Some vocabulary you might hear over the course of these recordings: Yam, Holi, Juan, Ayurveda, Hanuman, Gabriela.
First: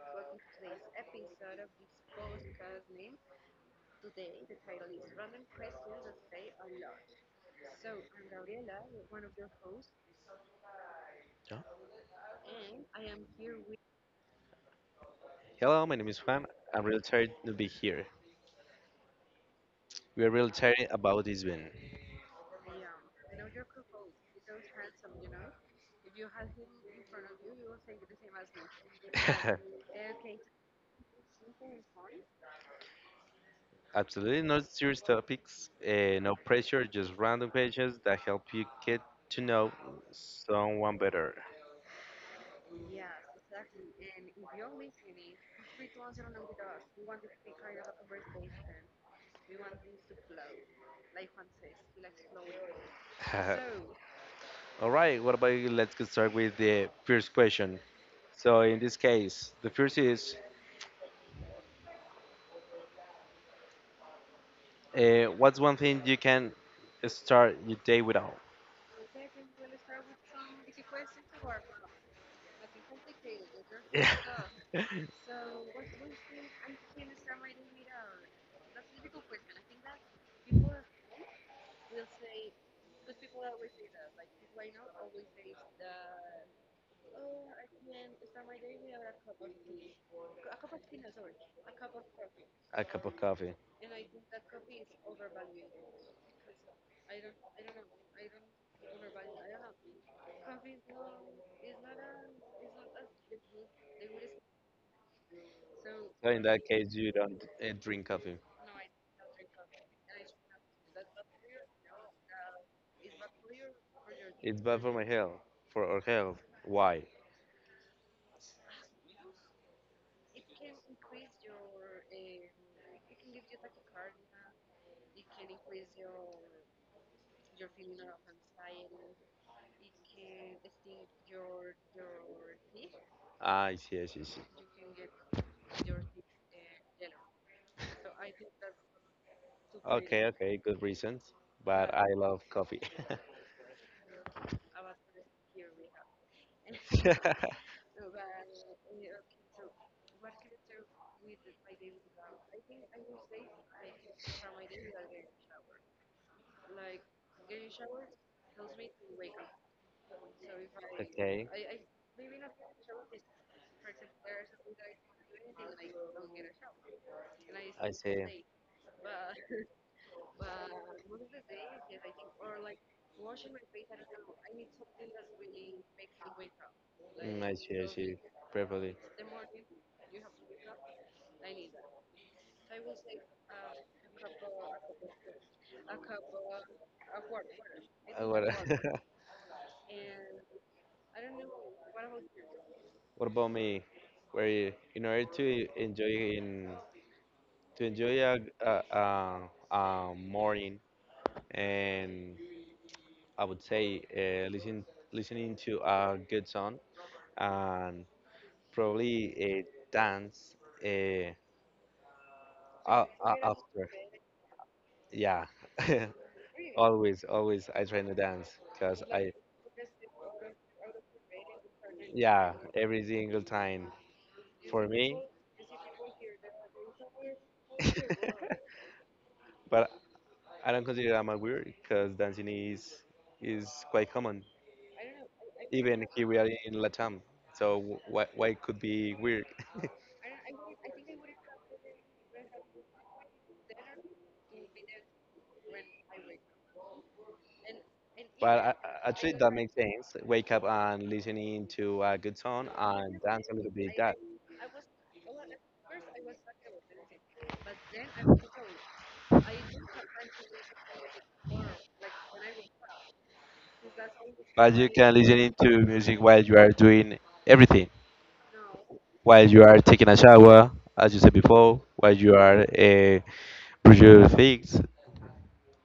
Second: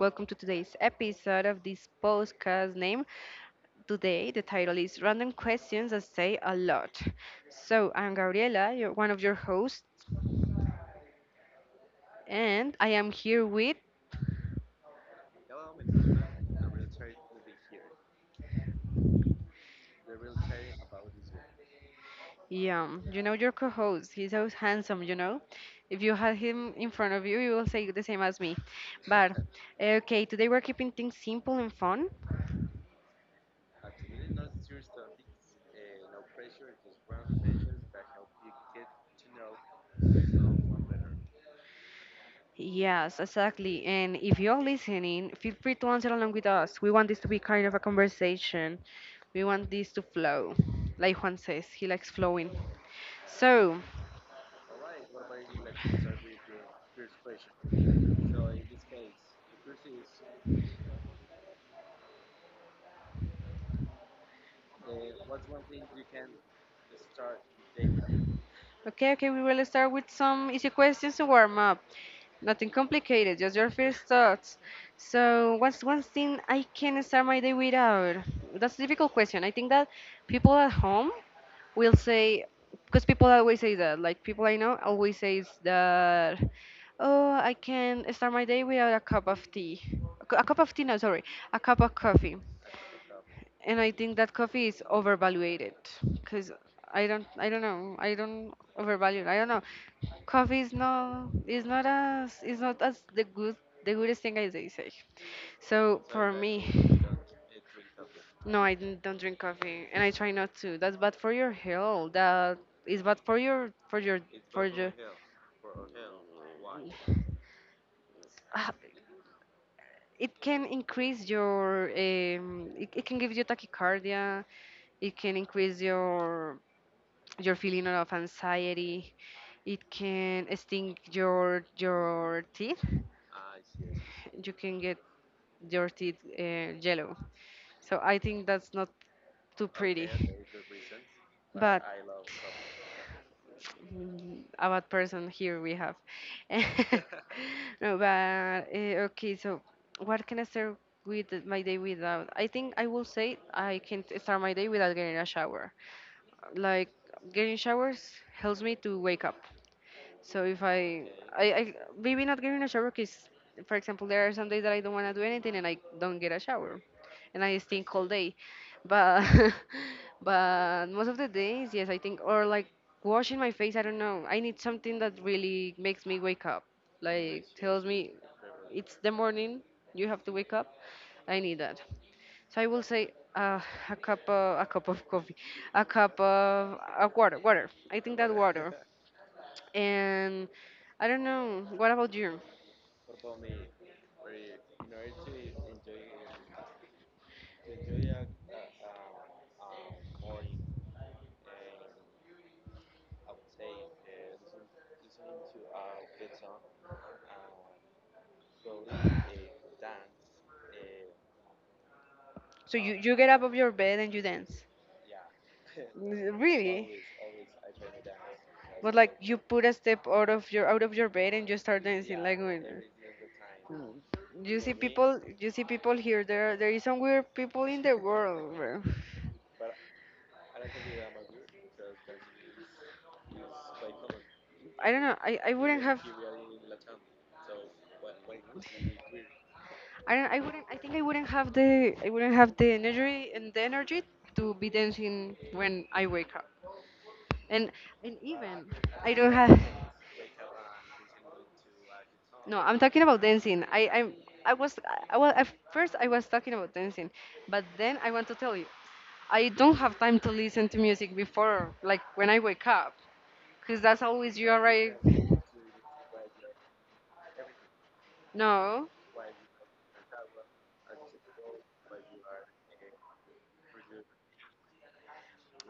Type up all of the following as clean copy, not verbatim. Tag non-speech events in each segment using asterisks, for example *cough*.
Welcome to today's episode of this podcast Name. Today, the title is Random Questions That Say a Lot. So, I'm Gabriela, you one of your hosts, Yeah. and I am here with Hello, my name is Juan. I'm really tired to be here. We are really tired about this win. Yam. You know, your co host. He's so handsome. If you had him in front of you, you will say the same as me. But, *laughs* okay, today we're keeping things simple and fun. Absolutely no serious topics, no pressure, just random questions that help you get to know someone better. Yes, exactly. And if you're listening, feel free to answer along with us. We want this to be kind of a conversation. We want this to flow, like Juan says, he likes flowing. *laughs* So, All right, what about you? Let's get started with the first question. So, in this case, the first is what's one thing you can start your day without? Okay, okay, we will start with some easy questions to warm up. Nothing complicated, just your first *laughs* thoughts. So, what's one thing I can start my day without? That's a difficult question. I think that people at home will say, because people always say that, like people I know always says that, oh, I can start my day without a cup of tea. A cup of tea, no, sorry, a cup of coffee. a cup of coffee. And I think that coffee is overvaluated because I don't know, I don't overvalue it. I don't know, coffee is not as the goodest thing as they say. So So for in me, that case, you don't drink coffee. no, I don't drink coffee, and I try not to. That's bad for your health. That is bad for your for your It's for bad for your. my health, for our health. Why? Ah, *sighs* it can increase your it can give you tachycardia, it can increase your feeling of anxiety, it can stink your teeth, Ah, I see, I see, I see. you can get your teeth yellow, so I think that's not too pretty Okay, okay, good reasons. but But I love coffee. *laughs* A bad person here we have. *laughs* okay, No, but okay, so what can I start my day without? I think I will say I can start my day without getting a shower. Like, getting showers helps me to wake up. So if I, I maybe not getting a shower because, for example, there are some days that I don't want to do anything and I don't get a shower, and I I stink all day. see. But *laughs* but most of the days, yes, I think, or like washing my face. I don't know. I need something that really makes me wake up, Mm, I like see, I tells see. me Properly. it's the morning. You have to wake up. I need that. So I will say a cup of coffee, a cup of water, water. I think What, that water, *laughs* and I don't know. What about you? what about me? Where you, in order to enjoy in to enjoy a morning and I would say listening to a good song and probably a dance. Uh, So you uh, you uh, get up uh, of your bed and you dance? yeah, *laughs* Really? always, always I try to dance because But like I, you put a step out of your bed and you start dancing, like yeah, when. every single time Mm. You see for me. people here, there is some weird people in the *laughs* world, bro. but I don't consider I'm a weird because dancing is quite common, I don't know, even here we are in Latam. So why it could be weird? I wouldn't have the energy to be dancing when I wake up, and and Well, even I actually, don't that have. makes sense. Wake up and listening to a good No, song I'm talking and about dance a little dancing. bit. I That. I'm I was I was at first I was talking about dancing, but then I want to tell you I don't have time to listen to music before, like when I wake up, because that's always you But you already. can listen to music while you are doing everything, No, while you are taking a shower, as you said before, while you are brush your things,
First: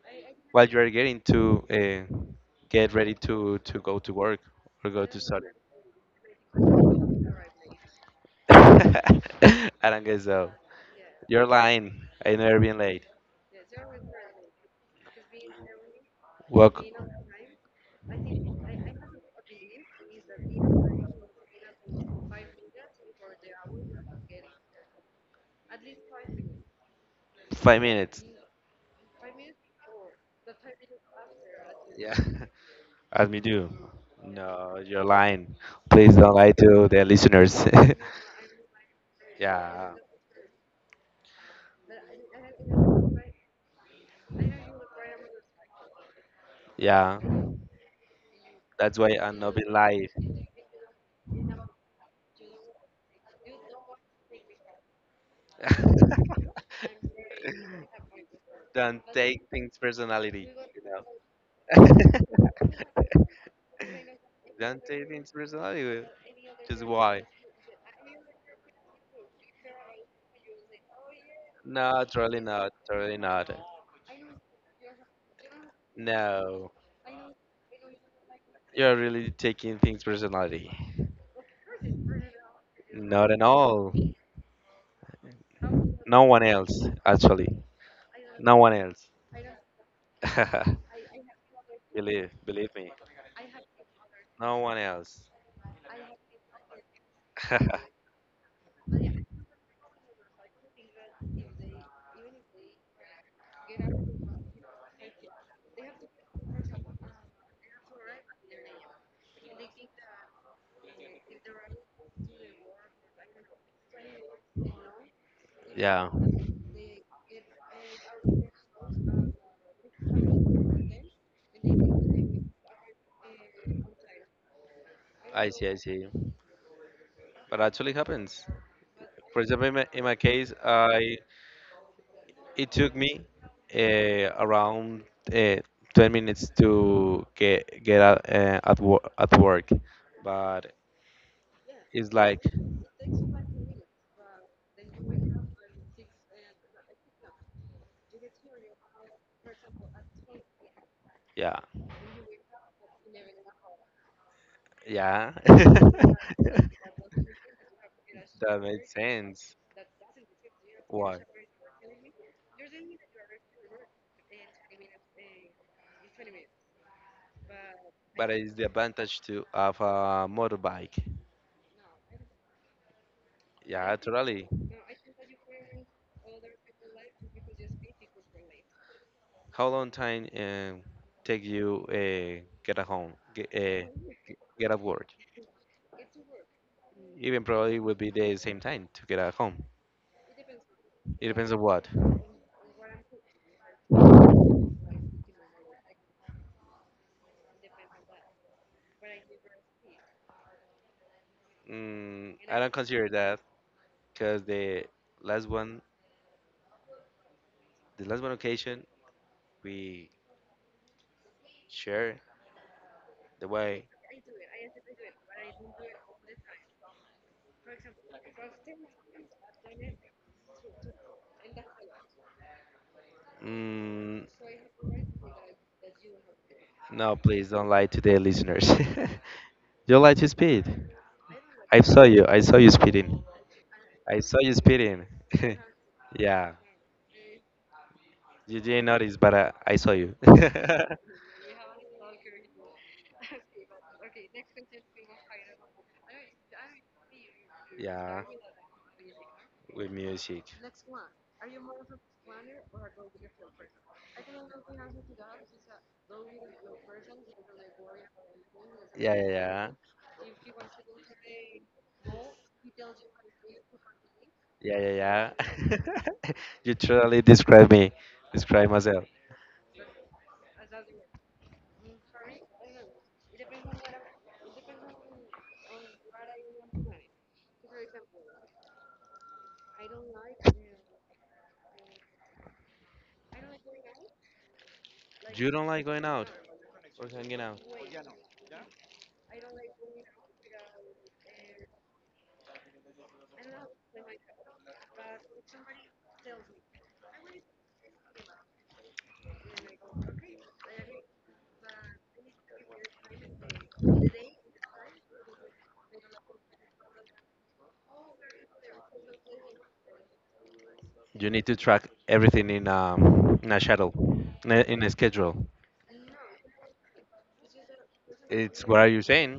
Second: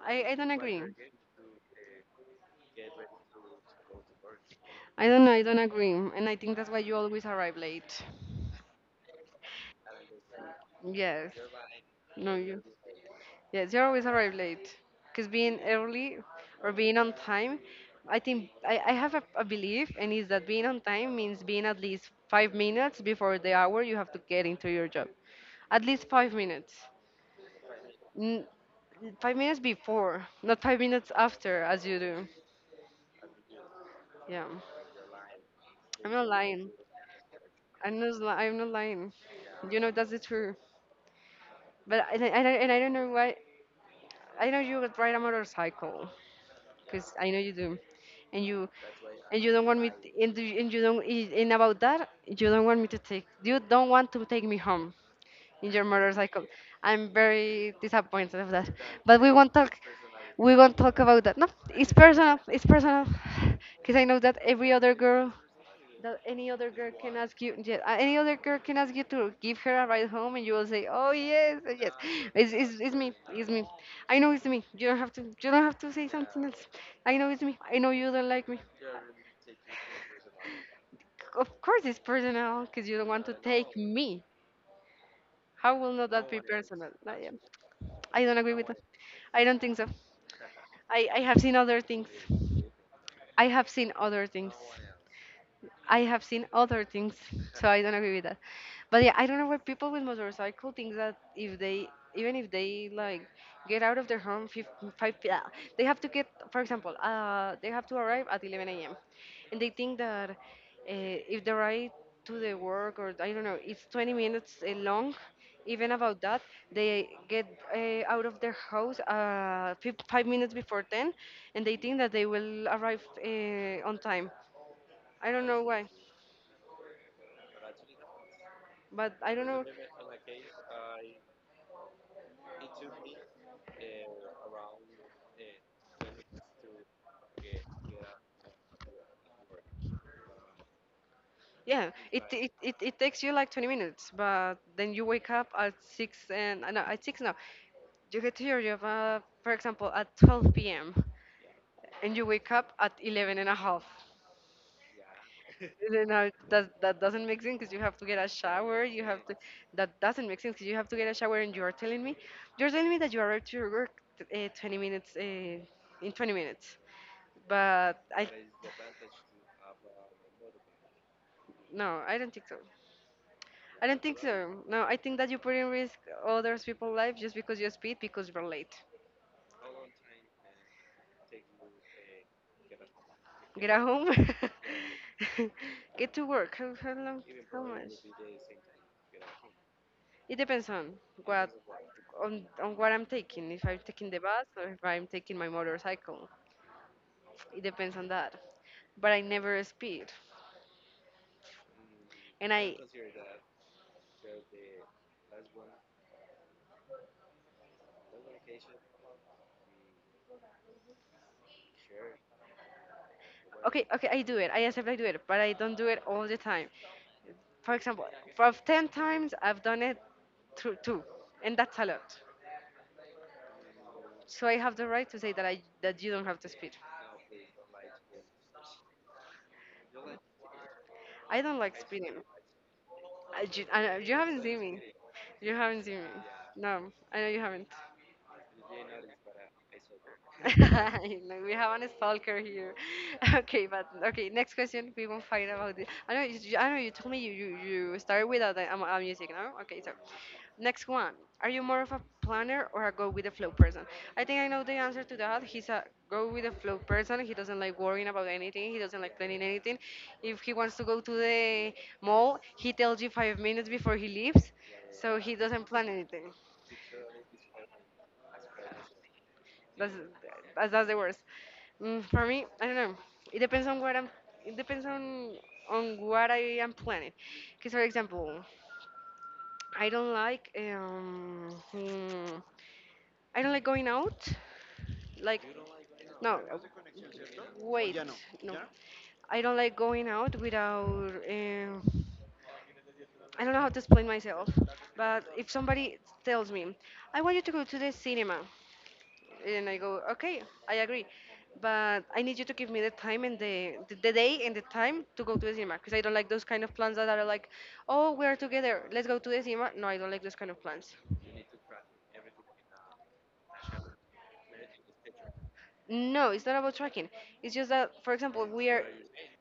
I don't while you agree. are getting to uh, get ready to go to work or I go to don't know. I study. don't agree, and I think that's why you always arrive late. *laughs* I don't guess so. Yes. You're lying. No, I never you. been late. Yes, you always arrive late. Because being early or Walk being on time, I think I have a belief, and is that being on time means being at least 5 minutes before the hour you have to get into your job. At least 5 minutes. 5 minutes. N- 5 minutes before, not 5 minutes after, as you Yeah, do. *laughs* as me do. Yeah. No, you're lying. Please don't lie Lying. to the listeners. I'm not lying. *laughs* You yeah, know, that's the truth. But and I don't know why. I know you would ride a motorcycle, because yeah. I know you do, and you That's why I'm and you not don't being want me lied. t- and about that you don't want me to take me home in your *laughs* motorcycle. I'm very disappointed of that, don't but we take won't talk. things personality. We won't talk about that. No, it's personal. *laughs* It's personal, *sighs* because I know that every don't other take girl things personality. that any other Just girl can why? ask you, yes, any other girl can ask you to give her a ride home, and you will say, oh, yes, yes. No, totally not. It's me, Totally not. I know it's me. You don't have to say something else. No, I know it's me. I know you don't like me. you're really taking things personality. Of course it's personal because you don't want Not to at take all. me. How will not No that be one else, personal? actually. I don't agree No with one that. else. I don't think so. *laughs* I have seen other things. believe, believe me. I have seen other things. No one else. I have seen other things, so I don't *laughs* agree with that. But yeah, I don't know why people with motorcycle think that if they, even if they, like, get out of their home five, yeah, they have to get, for example, they have to arrive at 11 a.m. And they think that if the ride to the work, or I don't know, it's 20 minutes long. Even yeah, about that, they get out of their house 5 minutes before 10, and they think that they will arrive on time. I don't I know see, I why. see. But actually happens. But I For don't know. example, in my case, I it took me around uh, 10 minutes to get out, at work, but Yeah, it's it, like it, it, it takes you like 20 minutes, but then you wake up at 6 and, no, at 6 now. You get to your job, for example, at 12 p.m. yeah, and you wake up at 11 and a half. yeah. *laughs* And you know, that that doesn't make sense because you have to get a shower. makes sense. That doesn't make sense because you have to get a Why? shower, and you are you're telling me that you arrived to your work, 20 minutes, in 20 minutes. But I, But it's the advantage to of a motorbike. no, I don't think so. I Yeah, don't think totally. so. No, I think that you put in risk others people's life just because you speed because you're late. How long time take you get a home, Get at home. get at work? *laughs* Get to work. How long? Even How probably much? would be the same time to get at home. It depends It what depends on what. On what I'm taking. If I'm taking the bus or if I'm taking my motorcycle, it depends on that. But I never speed, Mm, and I don't I consider that because last one, the last one occasion we share the way. okay, okay, I do it. I accept, I do it, but I don't do it all the time. For example, for 10 times I've done it through two, and that's a lot. Mm, So I have the right to say that you don't have to speed. no, please don't lie to the listeners. *laughs* you like to speed. I don't I like saw you. speeding. I saw you speeding. You I saw haven't you seen me. speeding. You *laughs* haven't seen me. yeah, No, I know you haven't. you didn't notice, but *laughs* I saw you. *laughs* We have an stalker here. *laughs* Okay, but okay. Next question. We won't fight about this. I know. I know. You told me you yeah, started without a music. No. Okay. with So, music. next one. Are you more of a planner or a go with the flow person? I think I know the answer to that. He's a go with the flow person. He doesn't like worrying about anything. He doesn't Yeah, like yeah, planning yeah. anything. If he wants to go to the mall, he tells you 5 minutes before he leaves, Yeah, yeah, so he doesn't plan yeah. anything. *laughs* you truly describe me. Describe myself. That's that's the worst. For me, I don't know. It depends on what I'm. It depends on what I am planning. Because, for example, I don't like I don't like going out. Like, You don't like going out no. Or hanging out. Wait, no. I don't like going out without. I don't know how to explain myself, but if somebody tells me, I want you to go to the cinema, and I go, okay, I agree, but I need you to give me the time and the day and the time to go to the cinema, because I don't like those kind of plans that are like, oh, we're together, let's go to the cinema. No, I don't like those kind of plans. You need to track everything in a schedule, in a schedule. No, it's not about tracking. It's just that, for example, It's we what are. are you saying?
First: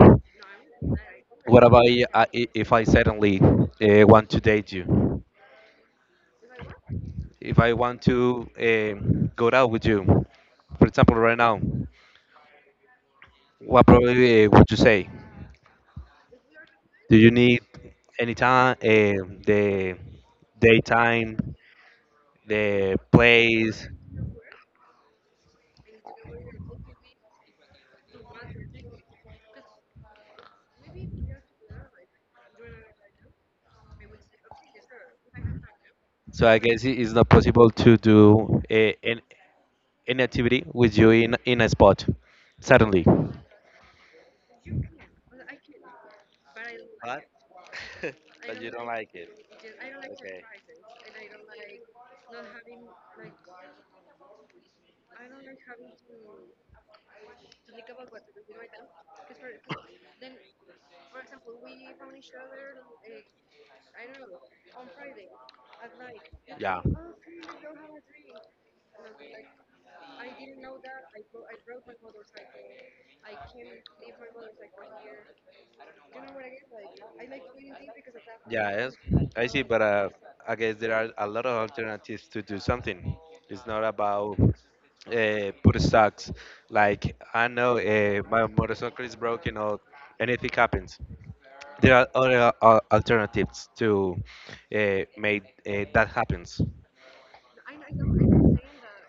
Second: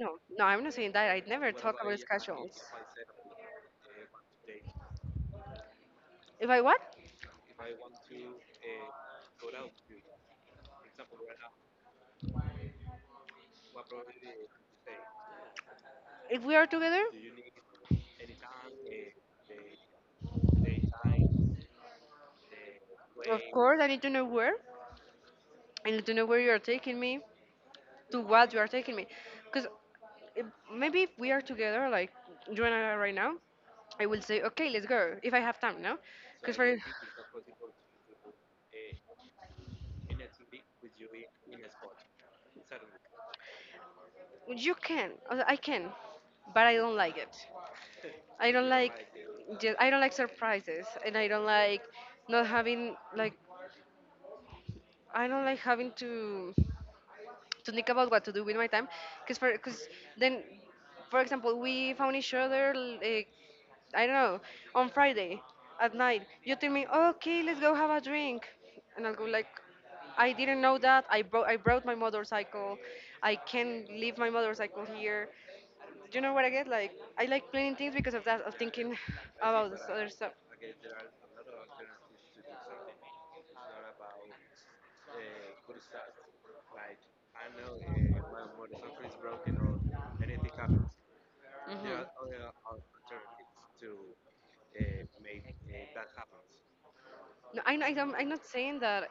No, I'm not saying that. I'd never. About if I suddenly want to date you? If I what? If I want to go out with you, for example, right now, what probably would you say? If we are together, Do you need any time, the daytime, the of course, I place? need to know where. I need to know where you are taking me. To what you are taking me, because maybe if we are together like you and I are right now, I will say okay, let's go if I have time. No, So because I for guess it is not possible to do an activity with you in a spot suddenly. you can I can, but I don't like it. I don't like I don't like surprises and I don't like not having like, I don't like having to think about what to do with my time. Because then, for example, we found each other, like I don't know, on Friday at night you tell Yeah. me, okay, let's go have a drink, and I'll go like, I didn't know that I brought my motorcycle. I can leave my motorcycle here. Do you know what I get? Like, I like planning things because of that, of Yes, thinking *sighs* I see, about this but other stuff. I guess there are a lot of alternatives to do something. It's not about put socks. Like I know my motorcycle is broken or anything happens. There are other Hmm. Alternatives to make that happens. No, I'm not saying that.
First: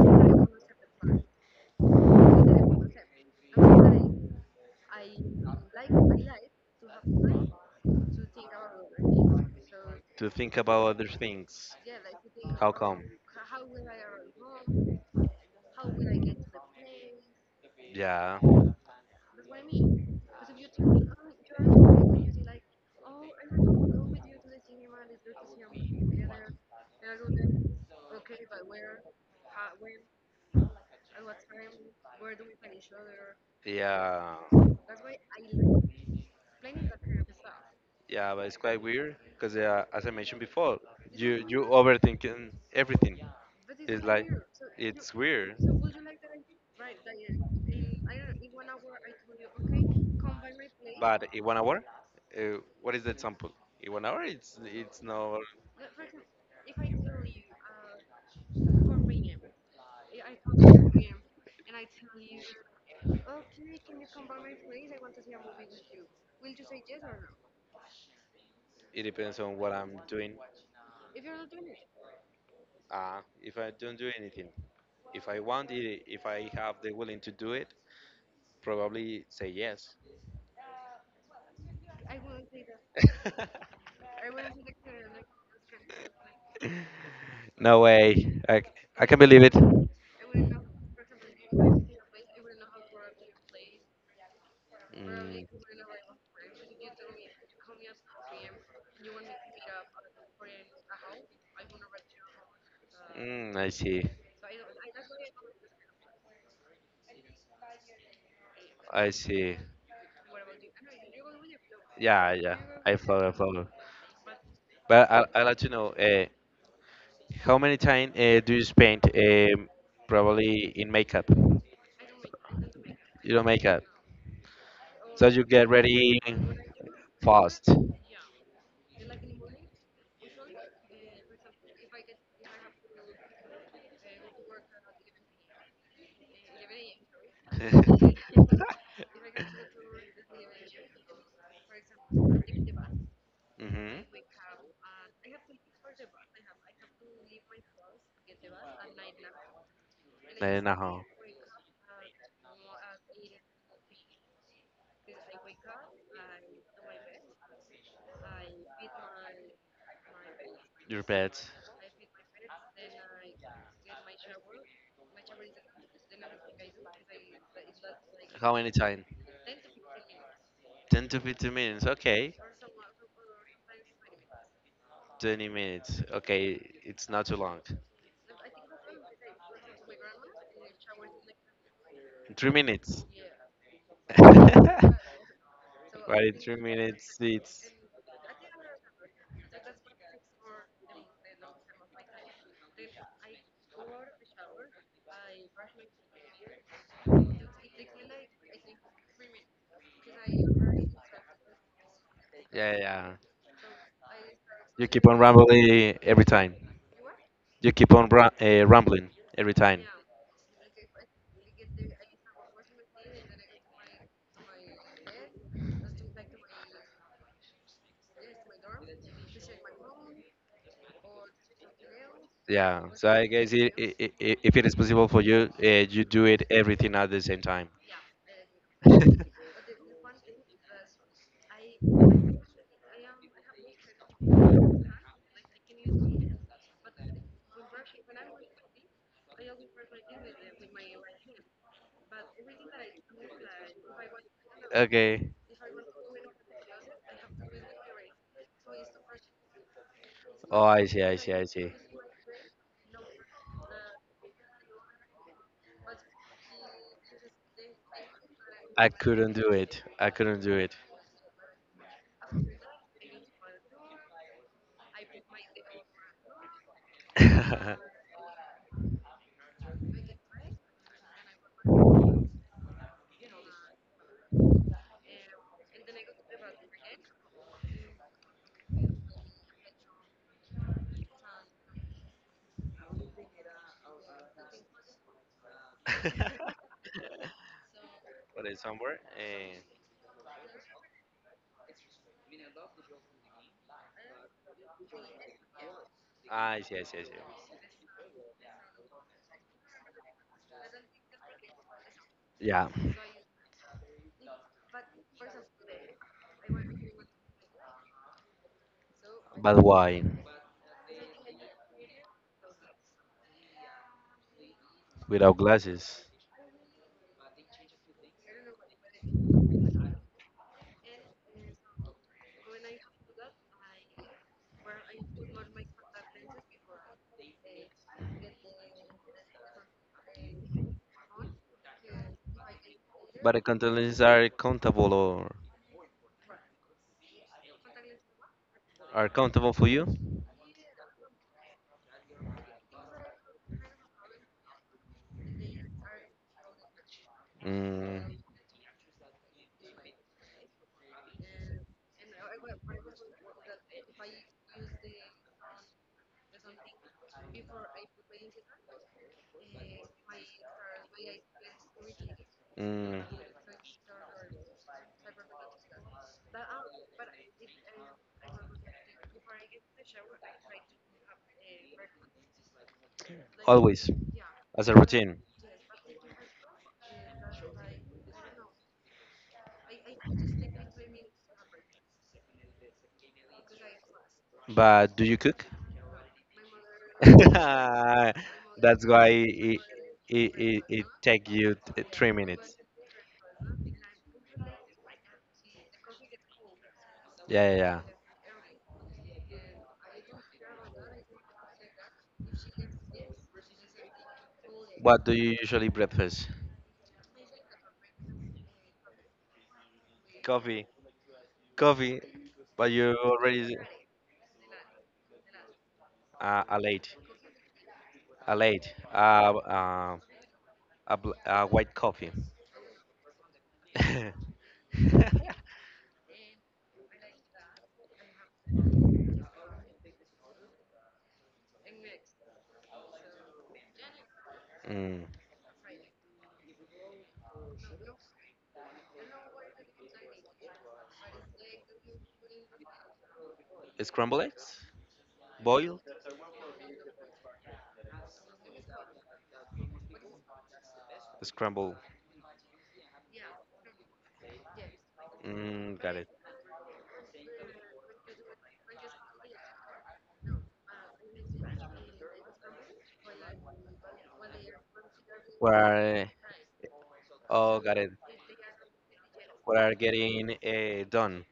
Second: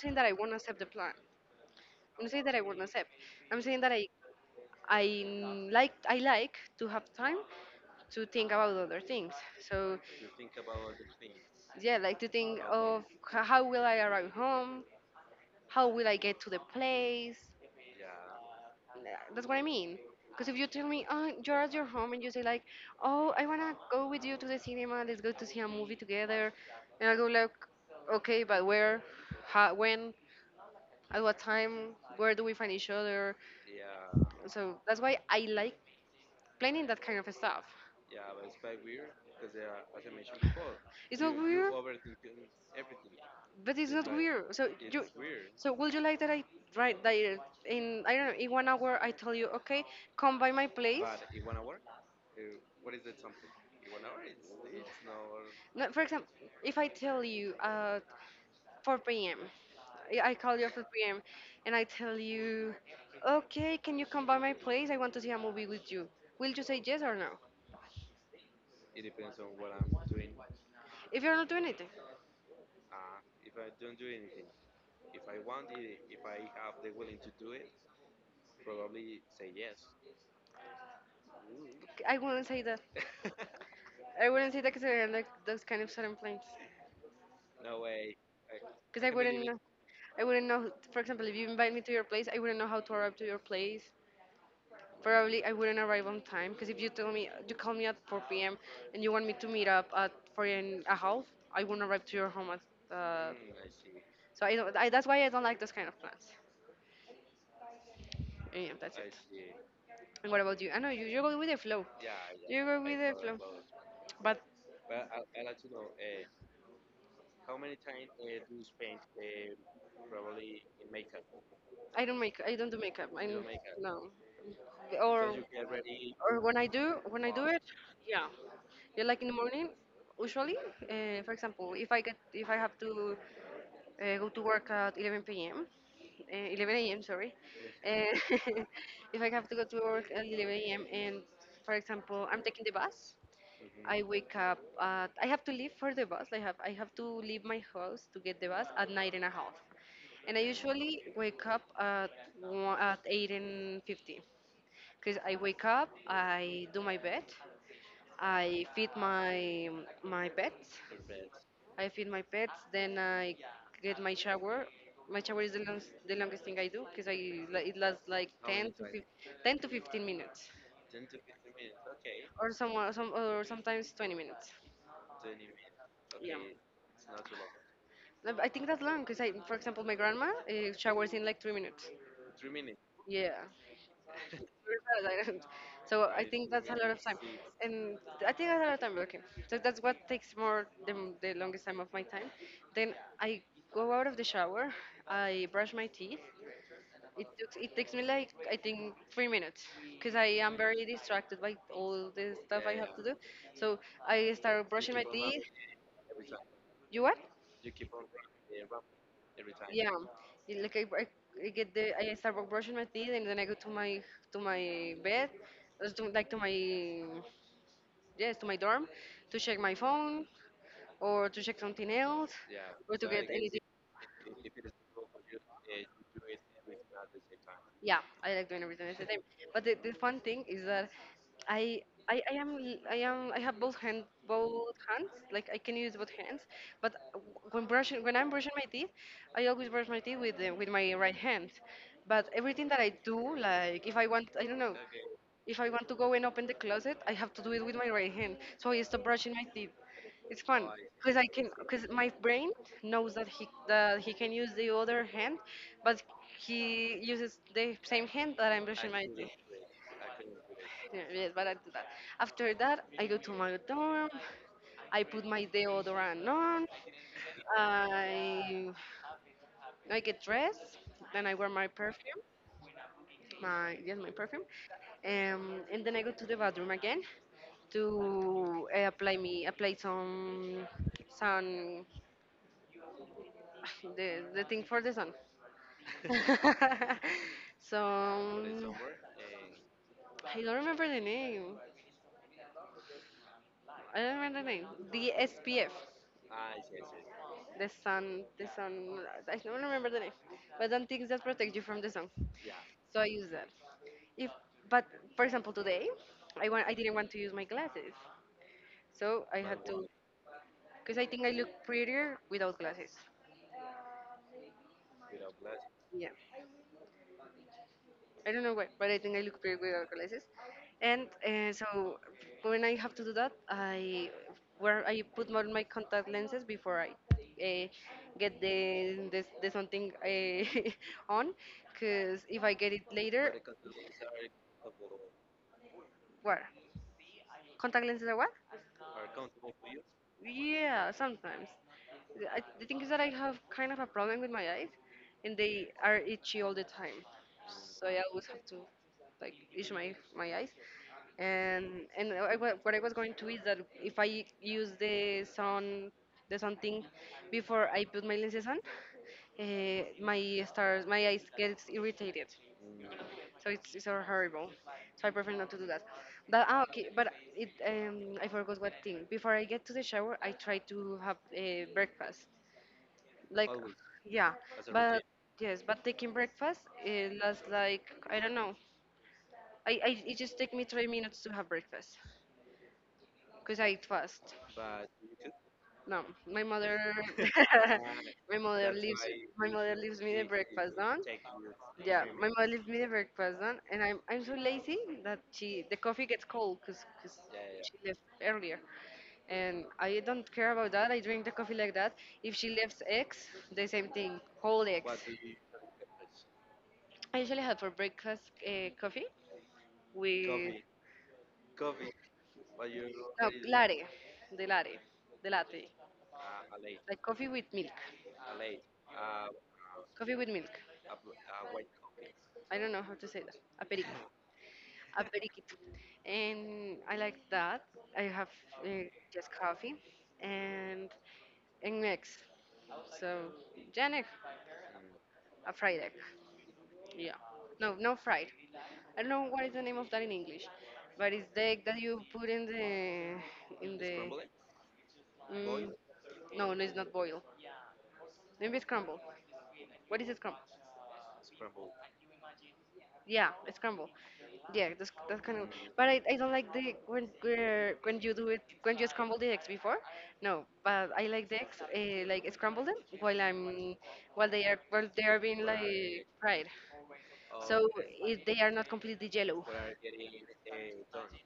Saying that I won't accept the plan. I'm not saying that I won't accept. I'm saying that like, I like to have time to think about other things. So To think about other things. yeah, like to think How of, come? How will I arrive home, how will I get to the place. Yeah, That's what I mean. Because if you tell me, oh, you're at your home and you say like, oh, I wanna go with you to the cinema, let's go to see a movie together, and I go like, okay, but where, how, when? At what time, where do we find each other? yeah. So that's why I like planning that kind of stuff. Yeah, but it's quite weird because, as I mentioned before, It's not you weird, overthinking everything. but not Like weird. So you, it's weird. so would you like that right that I don't know, in 1 hour I tell you, okay, come by my place. But in Want? one hour, what is the example? In one hour, it's not. No, for example, if I tell you at 4 p.m., I call you at 4 p.m. and I tell you, okay, can you come by my place? I want to see a movie with you. Will you say yes or no? It depends on what I'm doing. If you're not doing anything, If I don't do anything, if I want it, if I have the willing to do it, probably say yes. I wouldn't say that. *laughs* I wouldn't say that because I don't like those kind of sudden plans. no way. Because I I can wouldn't believe know. it. I wouldn't know. For example, if you invite me to your place, I wouldn't know how to arrive to your place. Probably Mm, I wouldn't arrive on time. Because if you tell me, you call me at 4 p.m. and you want me to meet up at 4 and a half, I wouldn't arrive to your home at. Uh, mm, I see. so I don't. I, that's why I don't like those kind of plans. Yeah, that's I it. see. I And what about you? I know you. You go with the flow. Yeah, yeah. You go, yeah, I with the follow, I flow. follow. But But I'd like to know how many time do you spend probably in makeup? You I don't make. I don't do makeup. I don't makeup. no. So, So you get ready or when I do, fast. yeah, yeah, like in the morning. Usually, for example, if I have to go to work at 11 p.m. 11 a.m. Sorry, uh, *laughs* *laughs* if I have to go to work at 11 a.m. and, for example, I'm taking the bus. I hmm wake up. At, I have to leave for the bus. I have to leave my house to get the bus at nine and a half, and I I do usually how. wake up at one, at 8:50, because I wake up, I do my bed, I feed my pets. Your pets. I feed my pets. Then I get my shower. My shower is the longest thing I do, because I, it lasts like How 10 many to time? 10 to 15 minutes, 10 to 15 minutes. Okay. or sometimes 20 minutes. 20 minutes. Yeah. Okay. It's not too long. No, but I think that's long because I, for example, my grandma showers in like 3 minutes. 3 minutes. Yeah. *laughs* right Right, *laughs* so I in think 3 that's a lot of time, minutes. It's. and I think that's a lot of time working. So that's what takes more, the longest time of my time. Then I go out of the shower, I brush my teeth. It takes me like, I think, 3 minutes because I am very distracted by all the stuff I Yeah, have to do. yeah. So I start You brushing my keep on teeth. rambling every time. You what? You keep on rambling every time. Yeah, it- like I, I, I get the I start brushing my teeth and then I go to my, to my bed, uh, to, like to my yes, to my dorm to check my phone, or to check something else, Yeah. or to So get I guess anything. I if it is possible for you, you do it everything at the same time. Yeah, I like doing everything. *laughs* But the fun thing is that I, I am, I have both hands, like I can use both hands, but when I'm brushing my teeth, I always brush my teeth with with my right hand. But everything that I do, like if I want, I don't know, okay. if I want to go and open the closet, I have to do it with my right hand. So I stop brushing my teeth. It's Oh, fun I see, because I I see, I can, see. because my brain knows that he can use the other hand, but he uses the same hand that I'm brushing I my teeth. couldn't do it. I couldn't do it. *laughs* Yeah, Yes, but I do that. After that, I go to my dorm. I put my deodorant on. I I get dressed. Then I wear my, yes, my perfume, and then I go to the bathroom again to apply some sun, *laughs* the thing for the sun, *laughs* so. Put But it's somewhere, somewhere. Eh, and I don't remember the name, I don't remember the name, the SPF, I see, I see, I see. The sun, I don't remember the name, but then things that protect you from the sun, Yeah, so I use that if, but, for example, today I want, I didn't want to use my glasses. So I but have, why? because I think I look prettier without glasses. Without glasses. Yeah, I don't know why, but I think I look prettier without glasses. And so when I have to do that, I put more my contact lenses before I uh, get the something *laughs* on, because if I get it But the later. contact lenses are countable or What? Contact lenses are what? are countable for you? Yeah, sometimes. I, the thing is that I have kind of a problem with my eyes, and they are itchy all the time. So yeah, Mm, I always have to like itch my eyes. And I, what I was going to is that if I use the sun thing before I put my lenses on, my eyes gets irritated, mm, so it's so horrible. So I prefer not to do that. But ah, okay, but it, I forgot what thing. Before I get to the shower, I try to have a breakfast. Like, always, yeah, as a but routine. yes, but taking breakfast it lasts like, I don't know, I, it just took me 3 minutes to have breakfast because I eat fast. But do you cook? No, my mother, *laughs* my *laughs* mother that's why leaves, my it mother leaves me the breakfast it on. take you three Yeah, my mother minutes. leaves me the breakfast on, and I'm so lazy that she, the coffee gets cold because Yeah, yeah, yeah. she left earlier, and I don't care about that. I drink the coffee like that. If she leaves eggs, the same thing, whole eggs. What do you usually breakfast? I usually have for breakfast coffee Coffee, with, coffee. But you no, already latte, the latte, the latte, a late, like coffee with milk, a late, uh, uh, coffee with milk. a, a white coffee. I don't know how to say that. Aperico, *laughs* aperiquito, and I like that. I have uh, just coffee and an egg. So jan egg, mm. a fried egg. Yeah, no, no fried. I don't know what is the name of that in English, but it's the egg that you put in the, in the. Scrambled eggs, Mm, boiled, no, no, it's not boil. Maybe it's crumble. What is it crumble? scrambled. Yeah, it's crumble. Yeah, that's kind of. Mm, But got it. I don't like the when, when you do it when you scramble the eggs before. No, but I like the eggs like, scramble them while I'm, while they are being Where? like Are, fried, oh, so got it. it, they are not completely yellow. We are getting done.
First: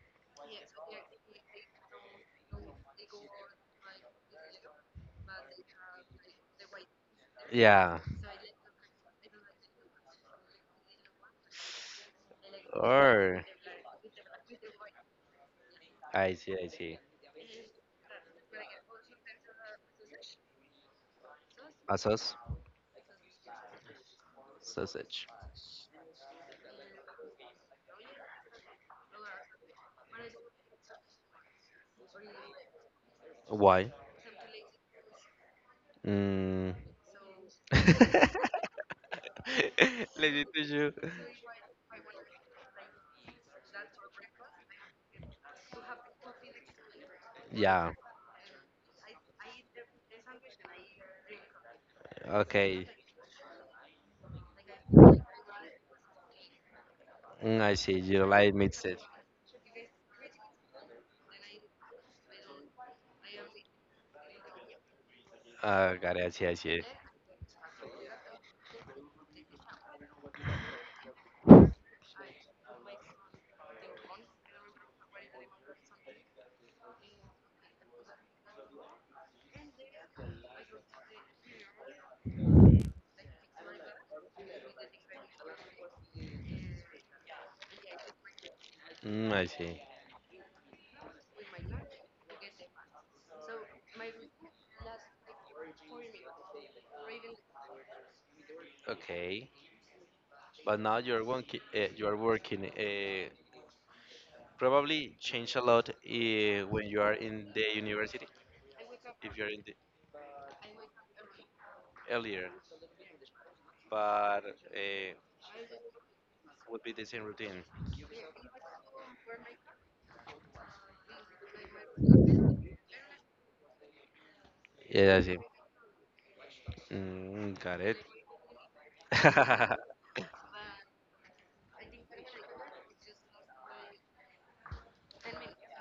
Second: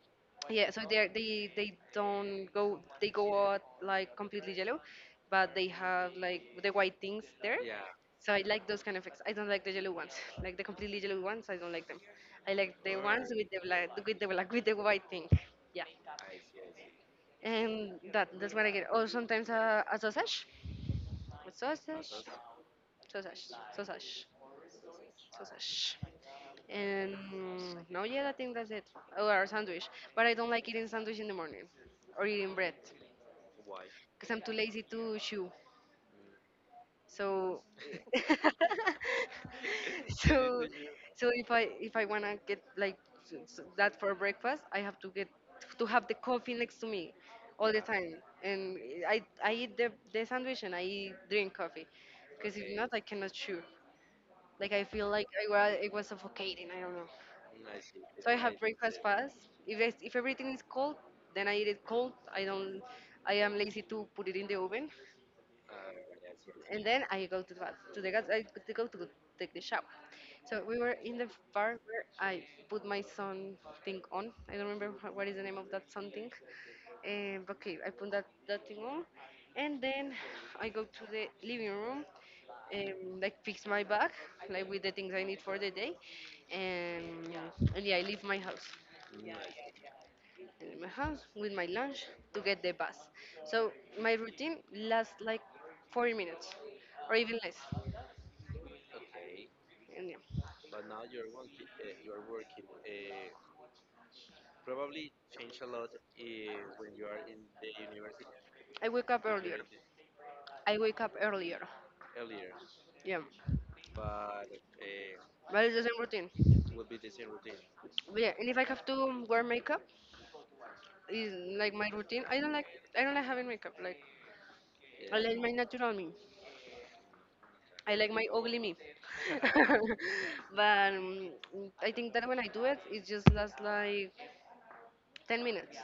Yeah, so they don't go, they go out like completely yellow, but they have like the white things there. Yeah. So I like those kind of eggs. I don't like the yellow ones, like the completely yellow ones. I don't like them. I like the ones Or with the black, with the white thing. Yeah, I see, I see. and that, that's what I get. Or sometimes a sausage, with A sauce? sausage, sausage, Sausage. sausage. And no, yeah, I think that's it. Or a sandwich, but I don't like eating sandwich in the morning, or eating bread, Why? because I'm too lazy to chew. Mm, So *laughs* let *laughs* me so, tell you. so if I if I want to get like, that for breakfast I have to get, to have the coffee next to me all the Yeah. time, and I eat the sandwich and I drink coffee, because if Okay. not I cannot chew, like I feel like I was it was suffocating, I don't know. Mm, I see. You don't So I like have mixed. breakfast fast. If it's, if everything is cold, then I eat it cold. I don't. I am lazy to put it in the oven, Got it. I see. I see. and then I go to the to the gas. I go to take the shower. So we were in the bar where I put my son thing on. I don't remember what is the name of that something. Okay, I put that thing on, and then I go to the living room, like fix my bag, like with the things I need for the day, and yeah, I leave my house. Mm, I see. I leave my house with my lunch to get the bus. So my routine lasts like 40 minutes or even less. Okay. And yeah, But now you're working. You are working. Probably change a lot when you are in the university. I wake up If you're earlier. in the I wake up earlier. earlier, Yeah, but uh, but it's the same routine. would be the same routine. But yeah, and if I have to wear makeup, is like my routine. I don't like having makeup. Like I Yeah, I like see. my natural me. Mm, got I it. like my ugly me. *laughs* *laughs* But I think that when I do it, it just lasts like 10 minutes.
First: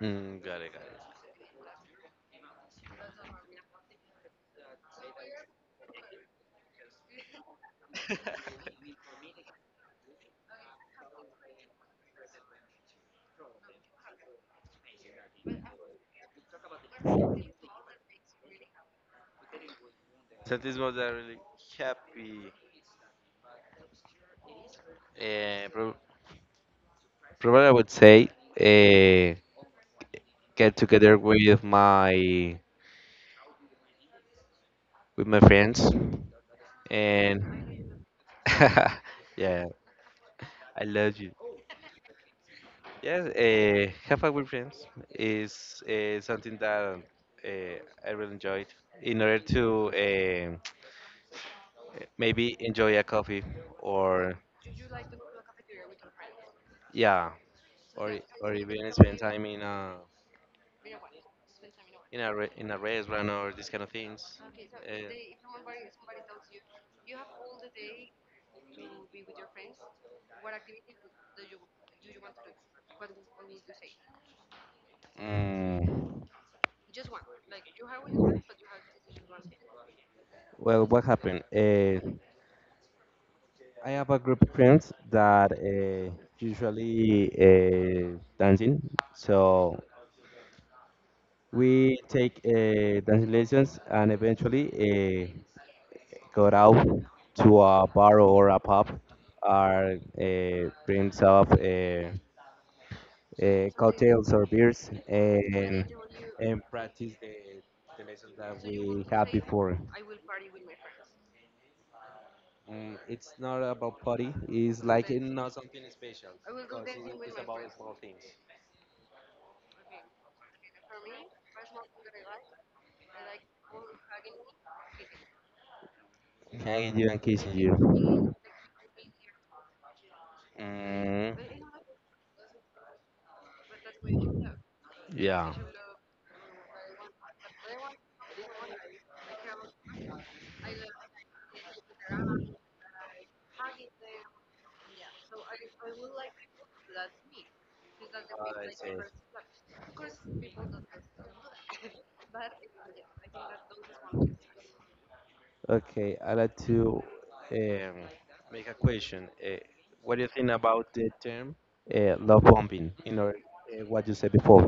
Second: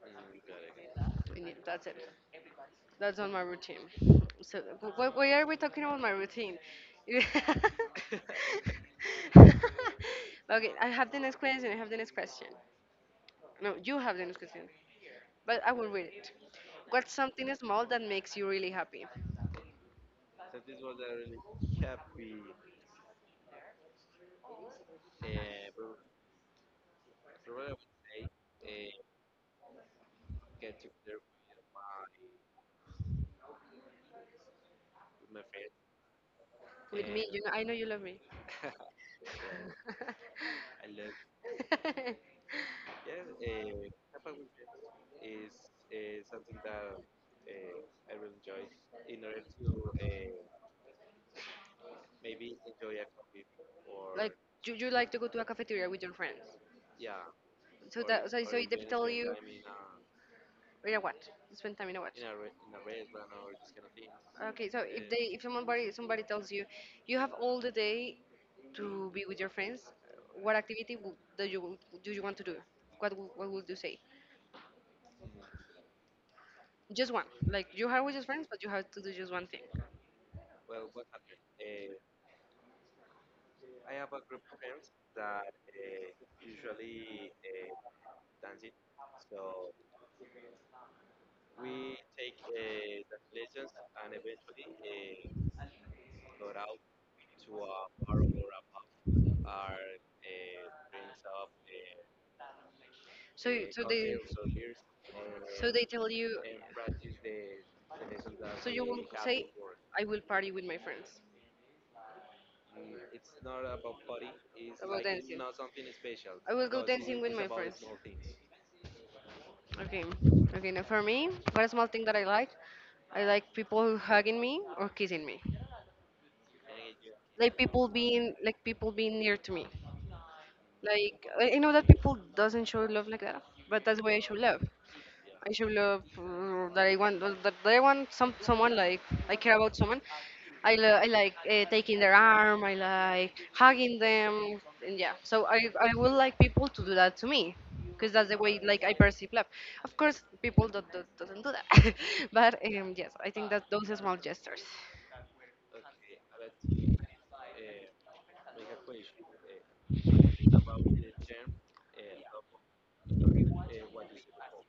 mm, got it, got it. And yeah, that's it. That's on my routine. So why are we talking about my routine? *laughs* Okay, I have the next question. I have the next question. No, you have the next question, but I will read it. What's something small that makes you really happy? So this was a really happy, uh, pro probably I would say, uh, get together with my friends, With me, you know I know you and love me. *laughs* yeah, I love you. Yes, have fun with friends is something that uh, I really enjoyed. In order to uh, maybe enjoy a coffee *laughs* Like or you like to go to a cafeteria with your friends. yeah, So or or so if they even tell spend you. time in a In a what? Spend time in a what? In a restaurant or these kind of things. Okay, so Uh, if somebody tells you, you have all the day to be with your friends, what activity do you want to do? What would you say? Mm, Just one. Like you have with your friends, but you have to do just one thing. well, what happened? I have a group of friends that usually dancing, so we take dancing lessons and eventually go out to a bar or a pub. Our brings up So you- so they cocktails or beers so they tell you. and practice the that So you will we had say, before. I will party with my friends. Mm, it's not about party. It's About like it's dancing. not something I will go dancing with my friends. Okay. Okay, now for me, what a small thing that I like people hugging me or kissing me. hanging you and kissing you. Like people being near to me. Like Mm, I know that people doesn't show love like that, but that's why I show love. I yeah. show love that I want that I want someone like I care about someone. I like taking their arm. I like hugging them, and yeah. So I would like people to do that to me, because that's the way like I It's- perceive love. Of course, people that not doesn't do that, *laughs* but yes, I think that those are small gestures. Okay, I like to um, make a question. What do you think about the term love bombing? You know, what you said before.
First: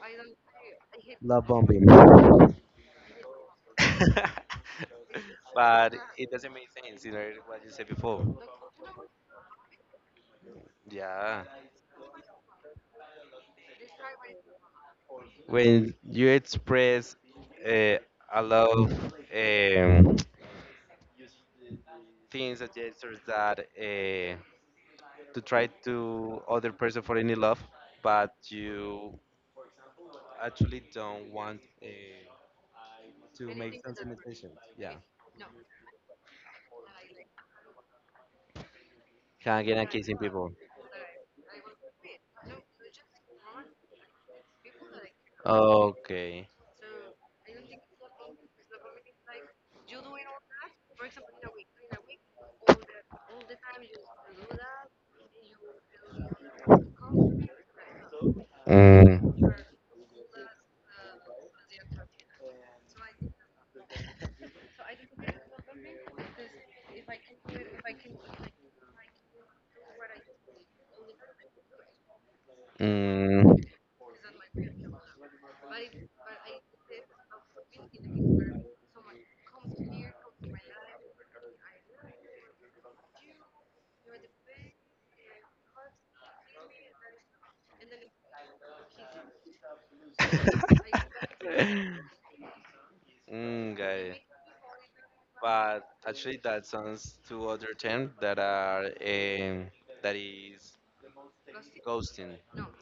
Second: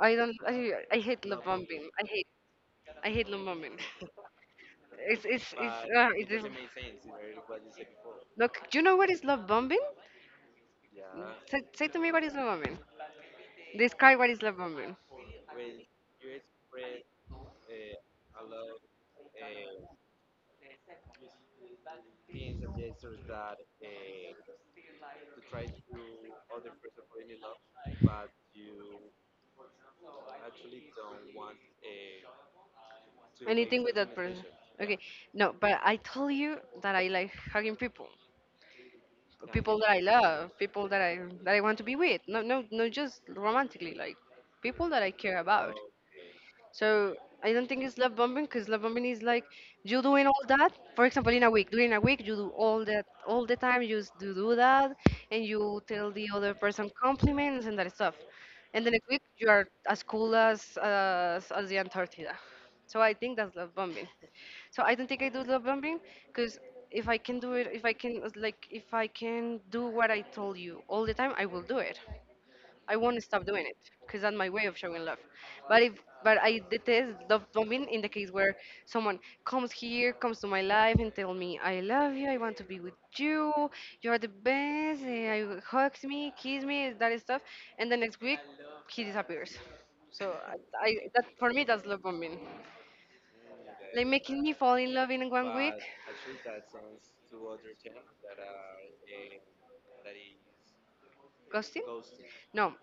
I don't I hate love Love bombing. bombing. I hate love bombing. *laughs* *laughs* But it it is. doesn't make sense, you know, what you said before. Look, do you know what is love bombing? Yeah. Yeah. Say to me what is love bombing. Describe what is love bombing. When you express uh, a lot of um, things and gestures that to try to other person for any love, but you actually don't want to make Anything with some that with person. Yeah. Yeah. Yes. Okay. No, but I told you that I like hugging people. Yeah, Hugging people and that I kissing people. love, people that I want to be with. No, no, no, just romantically, like people that I care about. Okay. So I don't think it's love bombing, because love bombing is like you doing all that. For example, in a week, during a week, you do all that all the time. Do that, and you tell the other person compliments and that stuff. And the next week, you Mm, are as cool as as the Antarctica. So I think that's love bombing. So I don't think I do love bombing because if I can do it, if I can like if I can do what I told you all the time, I will do it. I won't stop mm. doing it because that's my way of showing love. But if but I detest love bombing in the case where someone comes to my life and tell me I love you, I want to be with you, you are the best, I hugs me, kiss me, that stuff, and the next week he disappears. So I, I that *laughs* for me that's mm, love bombing, got like it. making me fall in love in 1 week. But actually, that sounds two other terms that are that is Ghosting? ghosting. No,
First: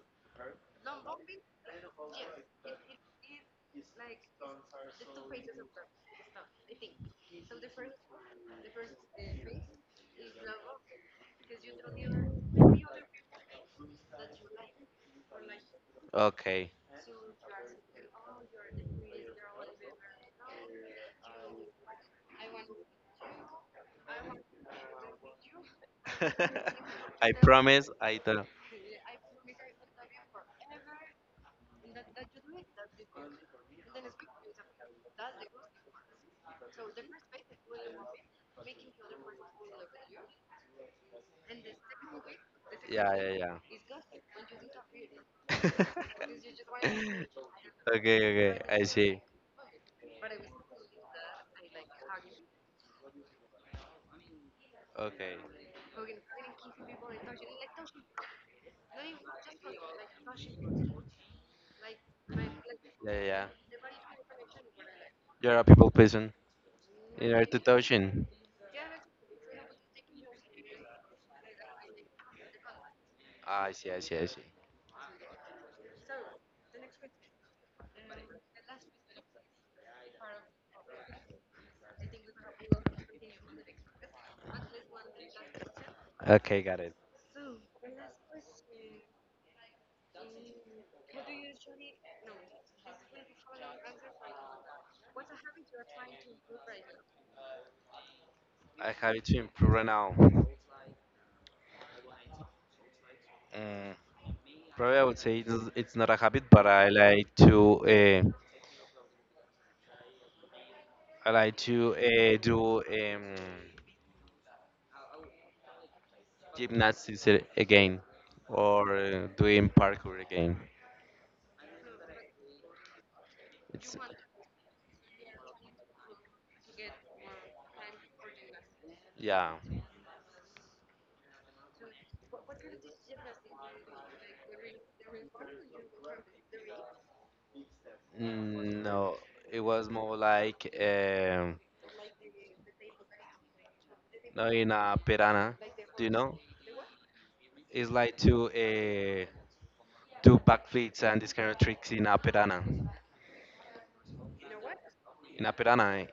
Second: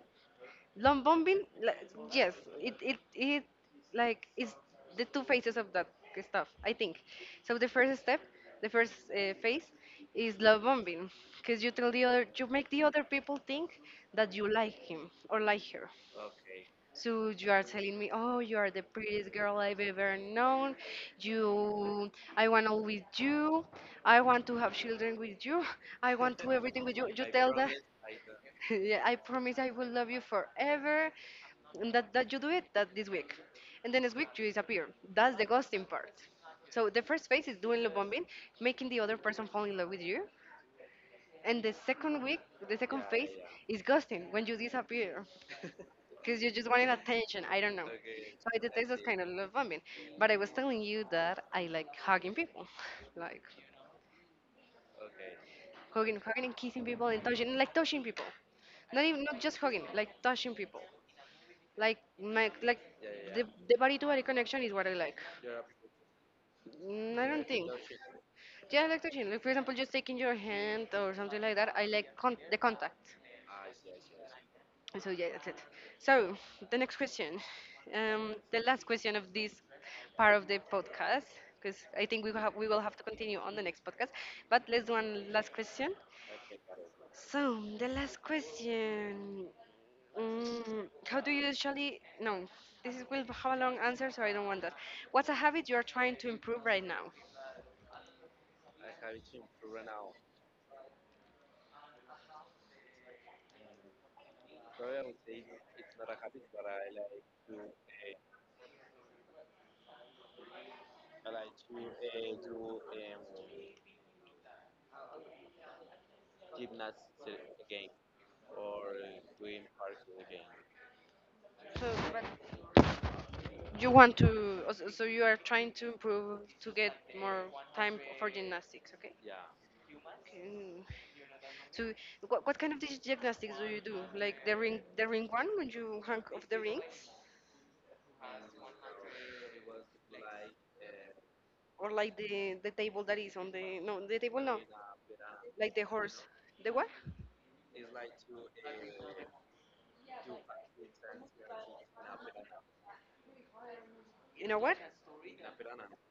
love bombing, like, yes, it it it it's the two phases of that stuff, I think. So the first step, the first phase is love bombing, because you tell the other, you make the other people think that you like him or like her, Okay. so you are telling me, oh, you are the prettiest girl I've ever known. You, I want all with you. I want to have children with you. *laughs* I want to *laughs* everything with you. You I tell that, promise I don't. *laughs* yeah, I promise I will love you forever. And that you do it that this week. And then next week you disappear. That's the ghosting part. So the first phase is doing love bombing, making the other person fall in love with you. And the second week, the second Yeah, phase yeah, yeah. is ghosting, when you disappear *laughs* because you just wanted attention. I don't know. okay, Okay, so okay. I I detect I that see see. kind of love bombing. But I was telling you that I like hugging people, *laughs* like Okay. Hugging and kissing people and touching, like touching people. Not just hugging, like touching people. Like my like Yeah, Yeah, yeah, yeah, yeah. the body to body connection is what I like. You're a people person. Mm, I yeah. You don't You're like a to think, touch it. touching. Yeah, I like touching. Like for example, just taking your hand or something like that. I like the contact. Ah, I see, I see, I see. So yeah, that's it. So the next question, the last question of this part of the podcast, because I think we will have to continue on the next podcast. But let's do one last question. Okay, got it. So the last question, how do you usually? No, this is, will have a long answer, so I don't want that. What's a habit you are trying to improve right now? A habit to improve right now. Mm, probably I would say it's not a habit, but I like to do gymnastics again or doing parkour again. So what you It's want to? So you are trying to improve to get more time for gymnastics, okay? yeah. Okay. So what kind of gymnastics do you do? Like the ring one when you hang off the rings, Mm, no, it was more like or like the table that is on the the table no no, in a pirana. like the Do you horse, know? the what? It's like to do backflips and this kind of tricks in a pirana. You know what? In a pirana.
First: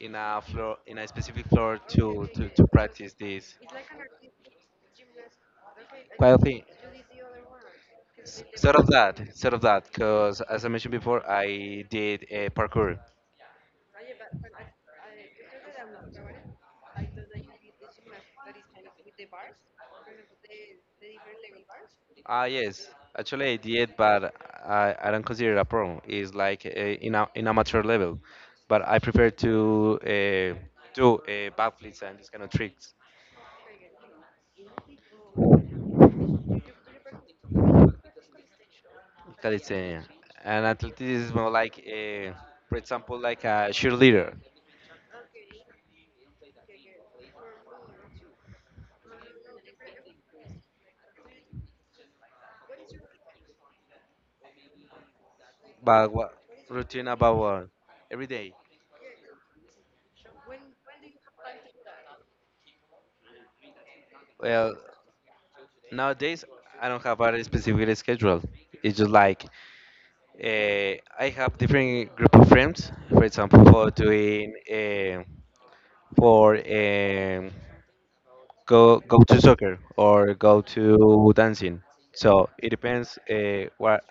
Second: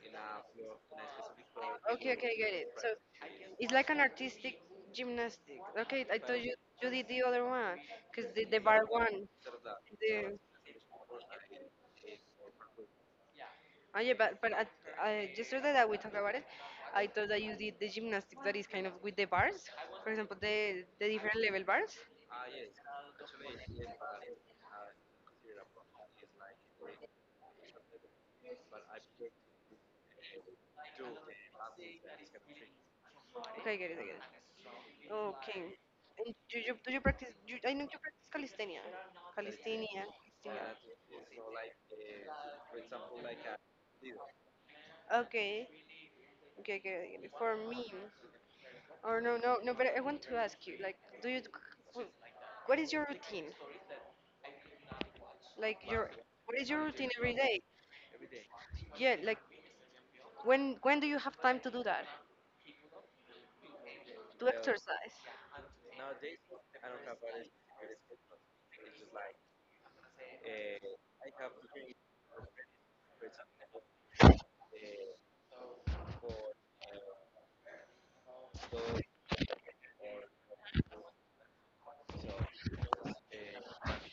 In a floor in a specific floor Okay, okay, I get to it. So practice this it's like an artistic gymnastic. Okay, I quite thought you thing. did the other one, cause the bar one. Sort of that because The as I mentioned before I did a parkour. oh yeah, but I yesterday that we talked about it, I thought that you did the gymnastic that is kind of with the bars. For example, the different level bars. Ah, yes, actually I did, but I don't consider it a problem. It's like a in amateur level, but I prefer to do backflips and these kind of tricks. Okay, I get it, I get it. Okay. Do you practice calisthenia? Calisthenia. Calisthenia and athletics is more like a, for example like a cheerleader. Okay. Okay, I get it, I get it. For me, or no, no, no. But I want to ask you, like, do you? wh- What is your routine? Like your But what what is your routine routine every about day? what? Every day. Yeah, like when do you have time to do that? To Well, exercise. nowadays I don't have a specific schedule. It's just like uh, I have different group of friends. For example, for doing for go to soccer or go to dancing. So it depends what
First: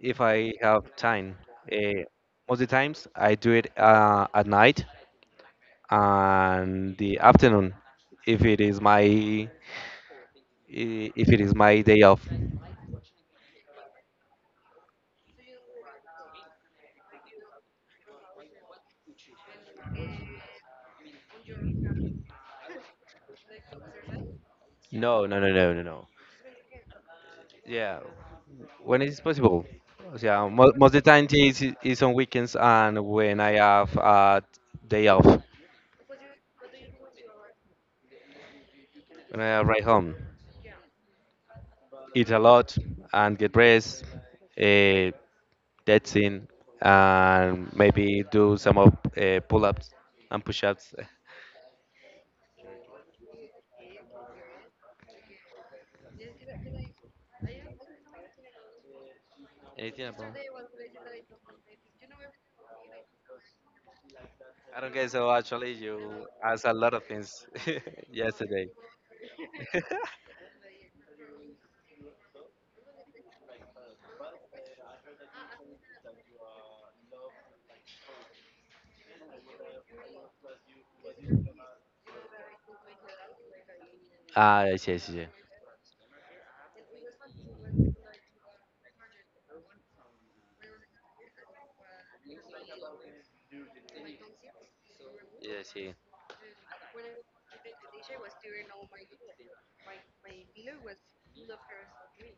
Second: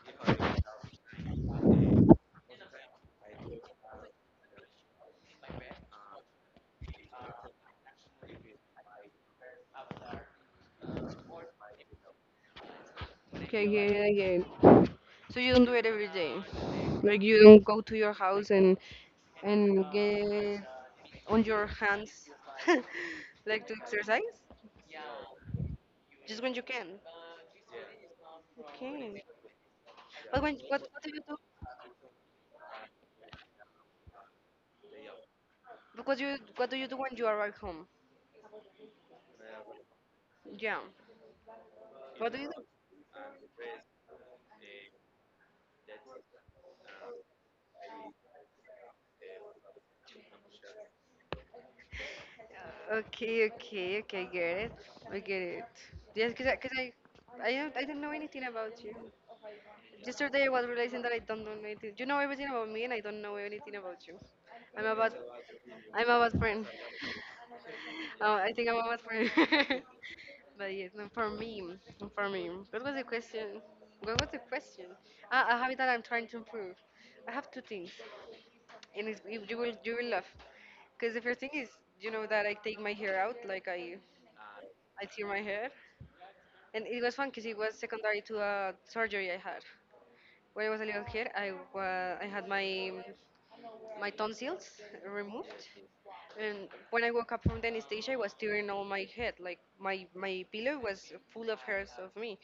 if I have time. Uh, most of the times I do it at night and the afternoon if it is my if it is my day off. Okay, yeah, yeah, yeah. So you don't do it every day. Like you don't go to your house and get on your hands *laughs* like to exercise No, no, no, no, no, no. just when you can. Yeah, when it is Okay, possible. but Yeah, when, most of the time is on weekends and when I have a day off, when because you, what do you do when you arrive home? I arrive home, Yeah, eat what do a you? lot and get rest, uh, that's in, and maybe do some of pull-ups and push-ups. Okay, okay, okay, get it, I get it. Yes, because I don't know anything about you. Anything about? Yesterday I was realizing that I don't know anything. You know everything about me and I don't know anything about you. I'm a Okay, bad, so actually I'm a you bad friend. asked a lot of *laughs* things *laughs* Oh, I think yesterday. I'm a bad friend. *laughs* *laughs* But yes, no, for me, for me. What was the question? What was the question? Ah, a habit that I'm trying to improve. I have two things, and it's, you will laugh, because the first thing is you know that I take my hair out, like Ah, yes, I yes, tear yes. my hair, and it was fun because it was secondary to a surgery I had. When I was a little kid, I had my tonsils removed, Yes, yes. and when I woke up from the anesthesia, I was tearing all my head. Like my pillow was full of hairs of me,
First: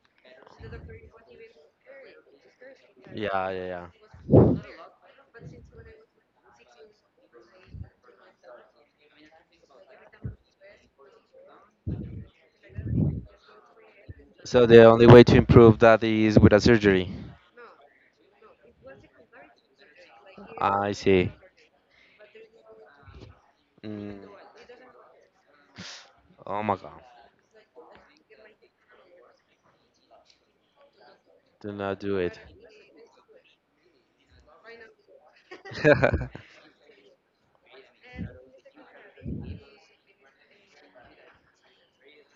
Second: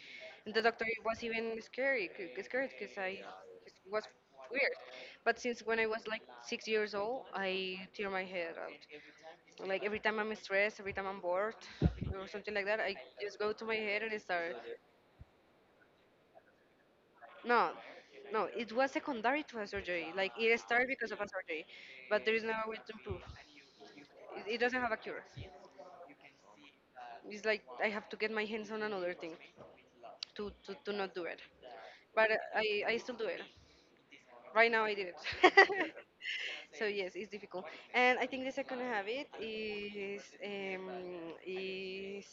and the doctor was even scary, scared because I Yeah, yeah, was yeah. weird. But since when I was like 6 years old, I tear my hair out. Like every time I'm stressed, every time I'm bored, or something like that, I just go to my hair and I start. So the only way to improve that is with a surgery. No, no, it was secondary to a surgery. Like it started I because of a see. surgery, but there is no way to improve. Mm, It doesn't have a cure. oh my God. It's like I have to get my hands on another thing to, to not do it. Do not do But it. I still do it. Right now I did it. *laughs* *laughs* So yes, it's difficult. And I think the second habit is is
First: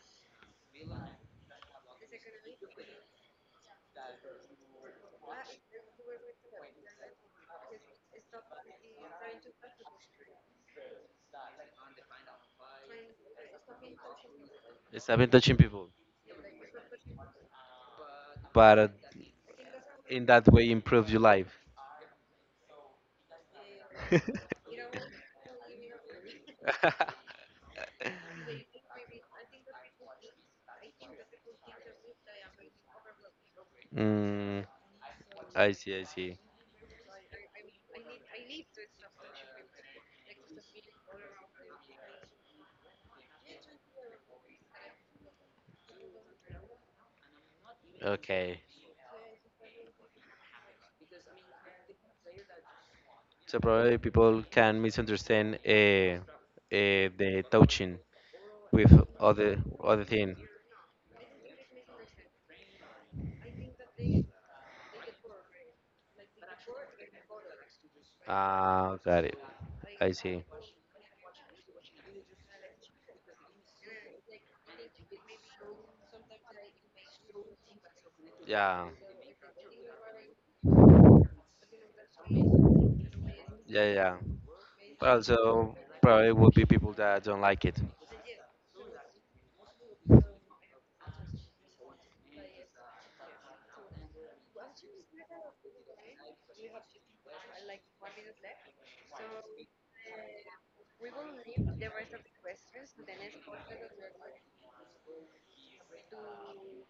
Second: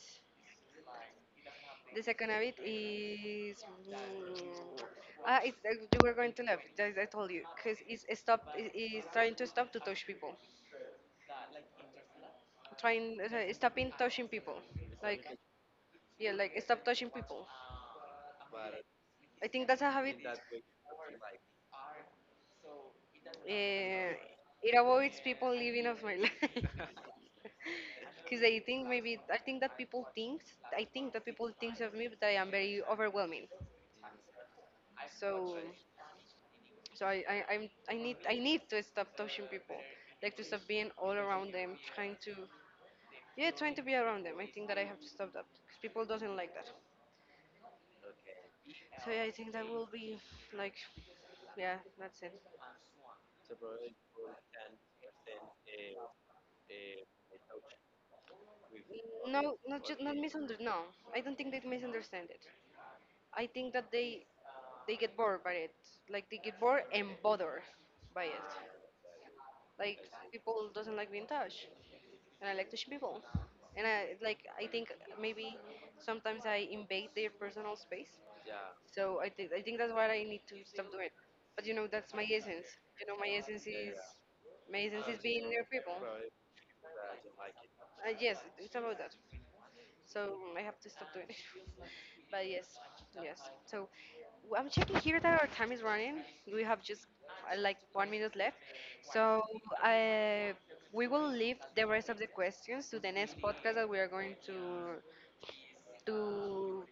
the second habit is it's, you were going to laugh. As I told you, because it's trying to stop to touch people, trying stopping touching people, stop like in touching people. yeah, like stop touching people. But I think that's a habit. in that way improve your life. Uh, *laughs* it avoids people leaving of my life. *laughs* Because I think maybe I think that people think of me that I am very overwhelming. mm, So. I see, I see. So I'm, I need to stop touching people, like to stop being all around them, trying to, yeah, trying to be around them. I think that I have to stop that because people doesn't like that. Okay. So yeah, I think that will be like, yeah, that's it. So probably people can misunderstand uh, the touching with No, not just other not thing. misunderstand. No, I don't think they misunderstand it. I think that they get bored by it, like they get bored and bothered by it. Ah, got it. Like I see. people doesn't like being touched, and I like touching people. And I like I think maybe sometimes I invade their personal space. Yeah, So I think that's what I need to stop. But you know that's my essence. You know my essence is yeah, yeah. my essence But is being near also people. probably would be people that don't like it. Yes, it's about that. So I have to stop doing it. *laughs* But yes, yes. So I'm checking here that our time is running. We have just like 1 minute left. So uh, we will leave the rest of the questions to the next podcast that we are going to to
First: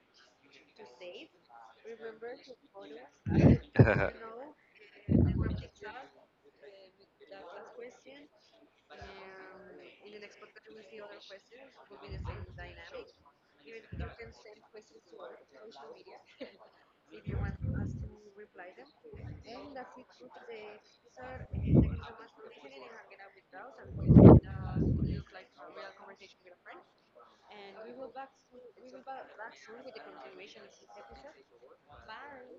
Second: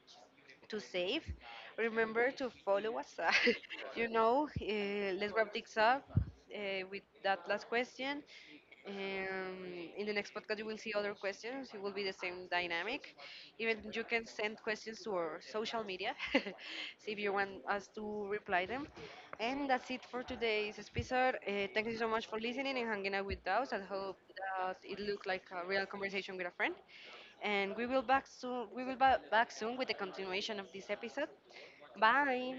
to save. Remember to follow us. *laughs* You know, let's wrap things up with that last question. Um, in the next podcast, you will see other questions. It will be the same dynamic. Even you can send questions to our social media, *laughs* see if you want us to reply them. And that's it for today's episode. Thank you so much for listening and hanging out with us. I hope that it looked like a real conversation with a friend, and we will back soon. We will back soon with the continuation of this episode. Bye.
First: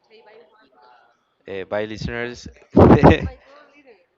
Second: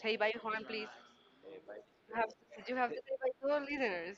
Say bye, Juan, please. *laughs* By You have listeners. you have *laughs* to listeners.